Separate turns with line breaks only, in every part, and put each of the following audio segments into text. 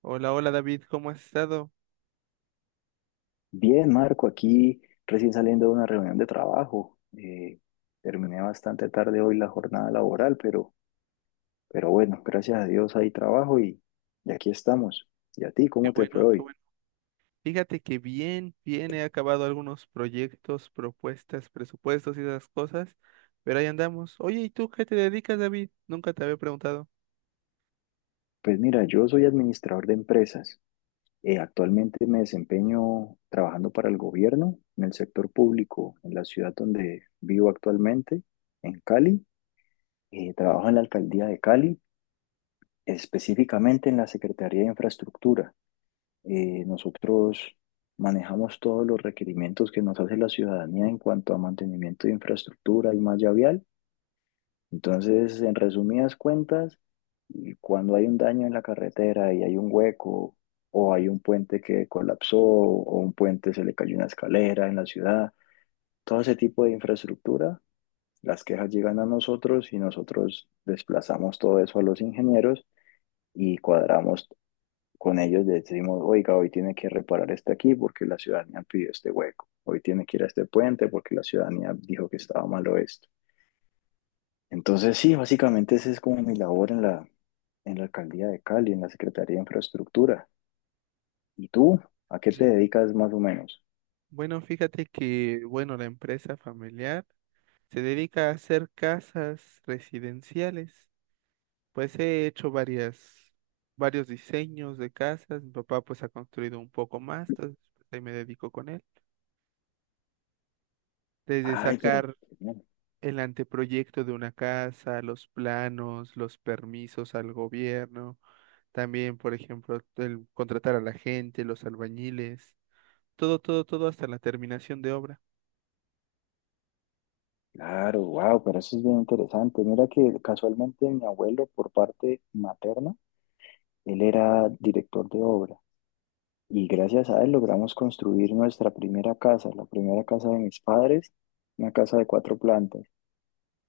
Hola, hola David, ¿cómo has estado?
Bien, Marco, aquí recién saliendo de una reunión de trabajo. Terminé bastante tarde hoy la jornada laboral, pero bueno, gracias a Dios hay trabajo y aquí estamos. ¿Y a ti,
Qué
cómo te fue
bueno, qué
hoy?
bueno. Fíjate que bien, bien, he acabado algunos proyectos, propuestas, presupuestos y esas cosas, pero ahí andamos. Oye, ¿y tú qué te dedicas, David? Nunca te había preguntado.
Pues mira, yo soy administrador de empresas. Actualmente me desempeño trabajando para el gobierno en el sector público, en la ciudad donde vivo actualmente, en Cali. Trabajo en la alcaldía de Cali, específicamente en la Secretaría de Infraestructura. Nosotros manejamos todos los requerimientos que nos hace la ciudadanía en cuanto a mantenimiento de infraestructura y malla vial. Entonces, en resumidas cuentas, y cuando hay un daño en la carretera y hay un hueco o hay un puente que colapsó o un puente se le cayó una escalera en la ciudad, todo ese tipo de infraestructura, las quejas llegan a nosotros y nosotros desplazamos todo eso a los ingenieros y cuadramos con ellos decimos, oiga, hoy tiene que reparar este aquí porque la ciudadanía pidió este hueco, hoy tiene que ir a este puente porque la ciudadanía dijo que estaba malo esto. Entonces, sí, básicamente esa es como mi labor en la, alcaldía de Cali, en la Secretaría de Infraestructura. ¿Y
Ok.
tú? ¿A qué te dedicas más o menos?
Bueno, fíjate que, bueno, la empresa familiar se dedica a hacer casas residenciales. Pues he hecho varias, varios diseños de casas. Mi papá pues ha construido un poco más, entonces pues, ahí me dedico con él desde
Ay, pero
sacar
bueno,
el anteproyecto de una casa, los planos, los permisos al gobierno, también, por ejemplo, el contratar a la gente, los albañiles, todo, todo, todo hasta la terminación de obra.
claro, wow, pero eso es bien interesante. Mira que casualmente mi abuelo por parte materna, él era director de obra. Y gracias a él logramos construir nuestra primera casa, la primera casa de mis padres, una casa de cuatro plantas.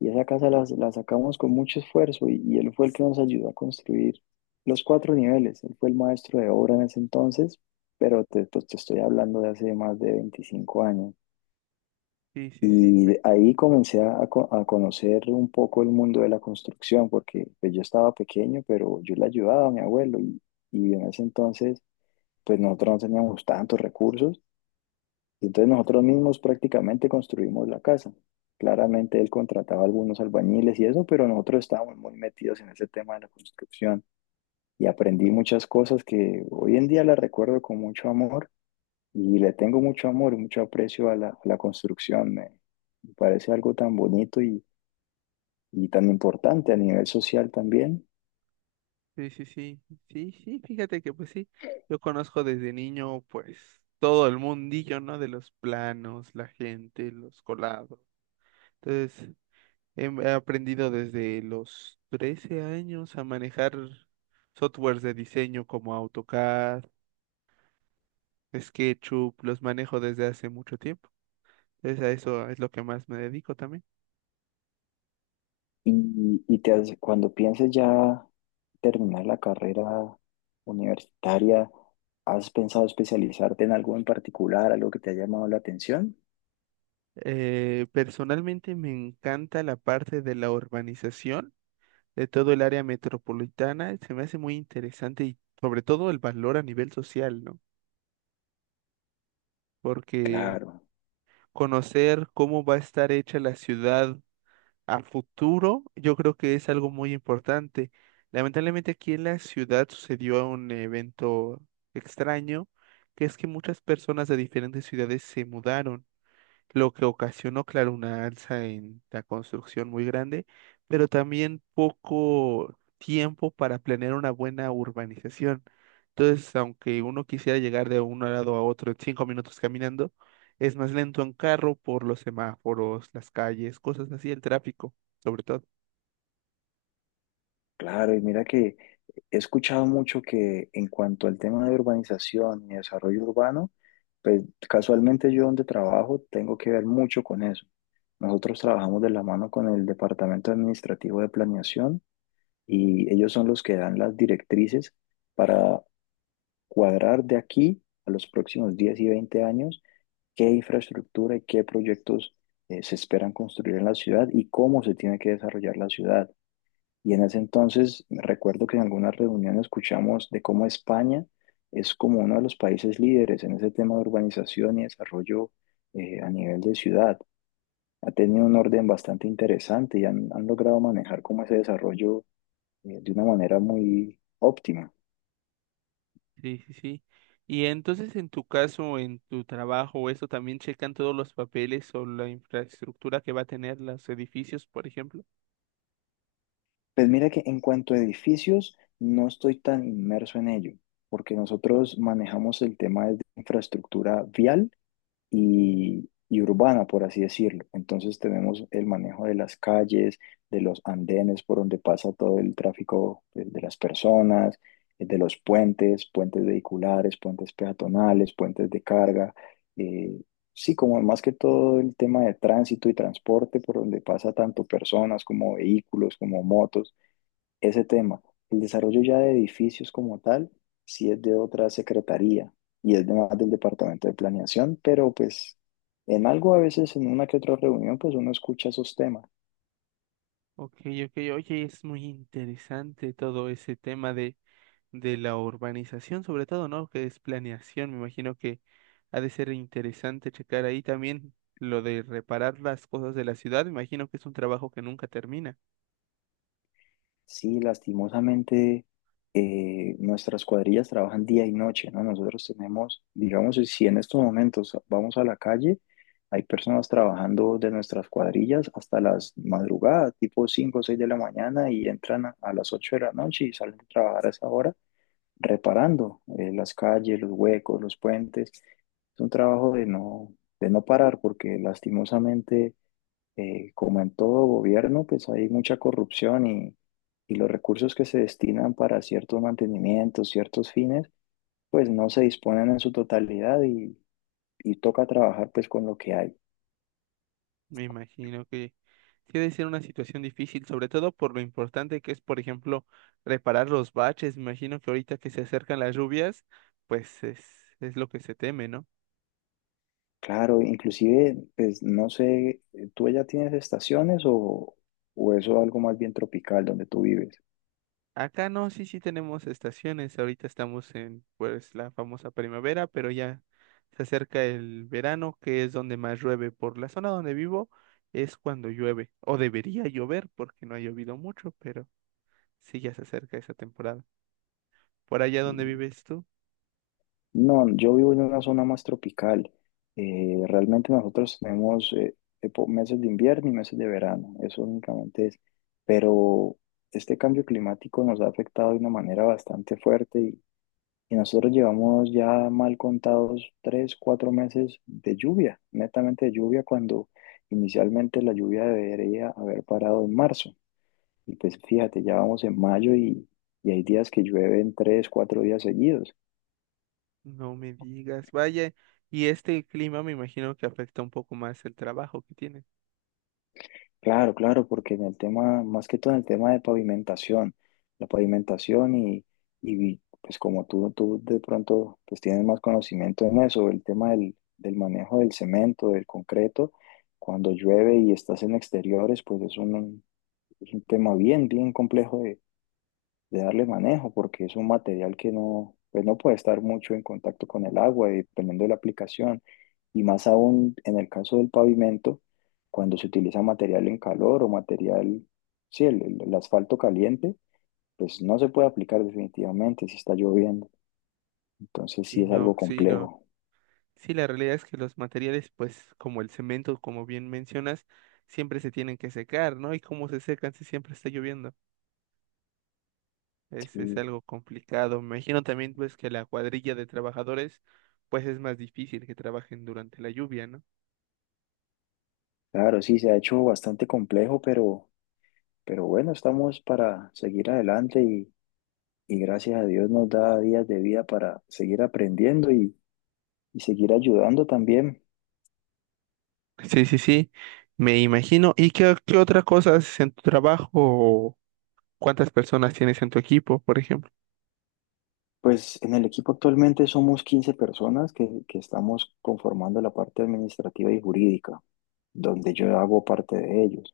Y esa casa la sacamos con mucho esfuerzo y él fue el que nos ayudó a construir los cuatro niveles. Él fue el maestro de obra en ese entonces, pero pues, te estoy hablando de hace más de 25 años.
Sí, sí, sí,
Y
pe-
de ahí comencé a conocer un poco el mundo de la construcción, porque pues, yo estaba pequeño, pero yo le ayudaba a mi abuelo y en ese entonces pues nosotros no teníamos tantos recursos. Y entonces nosotros mismos prácticamente construimos la casa. Claramente él contrataba algunos albañiles y eso, pero nosotros estábamos muy metidos en ese tema de la construcción y aprendí muchas cosas que hoy en día las recuerdo con mucho amor y le tengo mucho amor y mucho aprecio a la construcción. Me parece algo tan bonito y tan importante a nivel social también.
sí, sí, sí, sí, sí, fíjate que pues sí, yo conozco desde niño pues todo el mundillo, ¿no? De los planos, la gente, los colados. Entonces, he aprendido desde los 13 años a manejar softwares de diseño como AutoCAD, Es SketchUp, los manejo desde hace mucho tiempo. Entonces a eso es lo que más me dedico también.
Y cuando pienses ya terminar la carrera universitaria, ¿has pensado especializarte en algo en particular, algo que te ha llamado la atención?
Personalmente me encanta la parte de la urbanización de todo el área metropolitana. Se me hace muy interesante y sobre todo el valor a nivel social, ¿no? Porque
Claro,
conocer cómo va a estar hecha la ciudad a futuro, yo creo que es algo muy importante. Lamentablemente aquí en la ciudad sucedió un evento extraño, que es que muchas personas de diferentes ciudades se mudaron lo que ocasionó, claro, una alza en la construcción muy grande, pero también poco tiempo para planear una buena urbanización. Entonces, aunque uno quisiera llegar de un lado a otro en 5 minutos caminando, es más lento en carro por los semáforos, las calles, cosas así, el tráfico, sobre todo.
claro. Y mira que he escuchado mucho que en cuanto al tema de urbanización y desarrollo urbano, pues casualmente yo donde trabajo tengo que ver mucho con eso. Nosotros trabajamos de la mano con el Departamento Administrativo de Planeación y ellos son los que dan las directrices para cuadrar de aquí a los próximos 10 y 20 años qué infraestructura y qué proyectos se esperan construir en la ciudad y cómo se tiene que desarrollar la ciudad. Y en ese entonces recuerdo que en algunas reuniones escuchamos de cómo España es como uno de los países líderes en ese tema de urbanización y desarrollo a nivel de ciudad. Ha tenido un orden bastante interesante y han logrado manejar como ese desarrollo de una manera muy óptima.
Sí, sí, sí. Y entonces, en tu caso, en tu trabajo, eso también checan todos los papeles o la infraestructura que va a tener los edificios, por ejemplo.
Pues mira que en cuanto a edificios, no estoy tan inmerso en ello, porque nosotros manejamos el tema de infraestructura vial y urbana, por así decirlo. Entonces tenemos el manejo de las calles, de los andenes por donde pasa todo el tráfico de las personas, de los puentes, puentes vehiculares, puentes peatonales, puentes de carga. eh, sí, como más que todo el tema de tránsito y transporte por donde pasa tanto personas como vehículos, como motos ese tema. El desarrollo ya de edificios como tal, sí es de otra secretaría y es de más del departamento de planeación, pero pues en algo a veces, en una que otra reunión, pues uno escucha esos temas.
Ok, ok, oye, es muy interesante todo ese tema de la urbanización, sobre todo, ¿no? Que es planeación, me imagino que ha de ser interesante checar ahí también lo de reparar las cosas de la ciudad, me imagino que es un trabajo que nunca termina,
Sí, lastimosamente nuestras cuadrillas trabajan día y noche, ¿no? Nosotros tenemos, digamos, si en estos momentos vamos a la calle, hay personas trabajando de nuestras cuadrillas hasta las madrugadas, tipo 5 o 6 de la mañana y entran a las 8 de la noche y salen a trabajar a esa hora reparando las calles, los huecos, los puentes. Es un trabajo de no, parar porque lastimosamente, como en todo gobierno, pues hay mucha corrupción y los recursos que se destinan para ciertos mantenimientos, ciertos fines, pues no se disponen en su totalidad y toca trabajar pues con lo que hay.
me imagino que sí ha de ser una situación difícil, sobre todo por lo importante que es, por ejemplo, reparar los baches, me imagino que ahorita que se acercan las lluvias, pues es lo que se teme, ¿no?
Claro, inclusive, pues no sé, ¿tú ya tienes estaciones o eso algo más bien tropical donde tú vives?
Acá no, sí, sí tenemos estaciones. Ahorita estamos en, pues, la famosa primavera, pero ya se acerca el verano, que es donde más llueve. Por la zona donde vivo es cuando llueve, o debería llover, porque no ha llovido mucho, pero sí ya se acerca esa temporada. Por allá donde vives tú,
No, yo vivo en una zona más tropical. Realmente nosotros tenemos meses de invierno y meses de verano, eso únicamente es. Pero este cambio climático nos ha afectado de una manera bastante fuerte y nosotros llevamos ya mal contados 3, 4 meses de lluvia, netamente de lluvia, cuando inicialmente la lluvia debería haber parado en marzo. Y pues fíjate, ya vamos en mayo y hay días que llueven 3, 4 días seguidos.
no me digas, vaya. Y este clima me imagino que afecta un poco más el trabajo que tienes.
Claro, claro, porque en el tema, más que todo en el tema de pavimentación, la pavimentación y pues como tú de pronto pues tienes más conocimiento en eso, el tema del manejo del cemento, del concreto, cuando llueve y estás en exteriores, pues es un, tema bien, bien complejo de darle manejo, porque es un material que no, pues no puede estar mucho en contacto con el agua, y dependiendo de la aplicación, y más aún en el caso del pavimento, cuando se utiliza material en calor o material, sí, el, el asfalto caliente, pues no se puede aplicar definitivamente si está lloviendo, entonces sí
Sí,
es
no,
algo
sí, no.
complejo.
Sí, la realidad es que los materiales, pues como el cemento, como bien mencionas, siempre se tienen que secar, ¿no? Y como se secan si siempre está lloviendo. Es
Sí,
algo complicado. Me imagino también, pues, que la cuadrilla de trabajadores, pues es más difícil que trabajen durante la lluvia, ¿no?
claro, sí, se ha hecho bastante complejo, pero bueno, estamos para seguir adelante Y gracias a Dios nos da días de vida para seguir aprendiendo y seguir ayudando también.
Sí, sí, sí, me imagino. ¿Y qué, qué otra cosa haces en tu trabajo o cuántas personas tienes en tu equipo, por ejemplo?
Pues en el equipo actualmente somos 15 personas que estamos conformando la parte administrativa y jurídica, donde yo hago parte de ellos.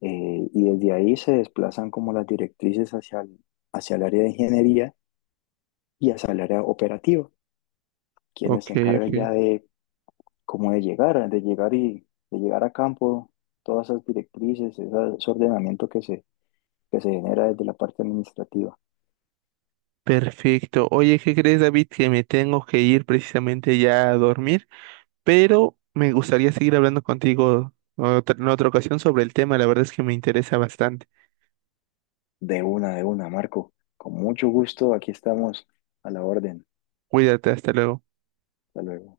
Y desde ahí se desplazan como las directrices hacia el, área de ingeniería y hacia el área operativa, quienes
Ok,
se
ok.
encargan ya de como de llegar, a campo todas esas directrices, ese ordenamiento que se, genera desde la parte administrativa.
Perfecto. Oye, ¿qué crees, David? Que me tengo que ir precisamente ya a dormir. Pero me gustaría seguir hablando contigo en otra ocasión sobre el tema, la verdad es que me interesa bastante.
De una, Marco. Con mucho gusto, aquí estamos a la orden.
Cuídate, hasta luego.
Hasta luego.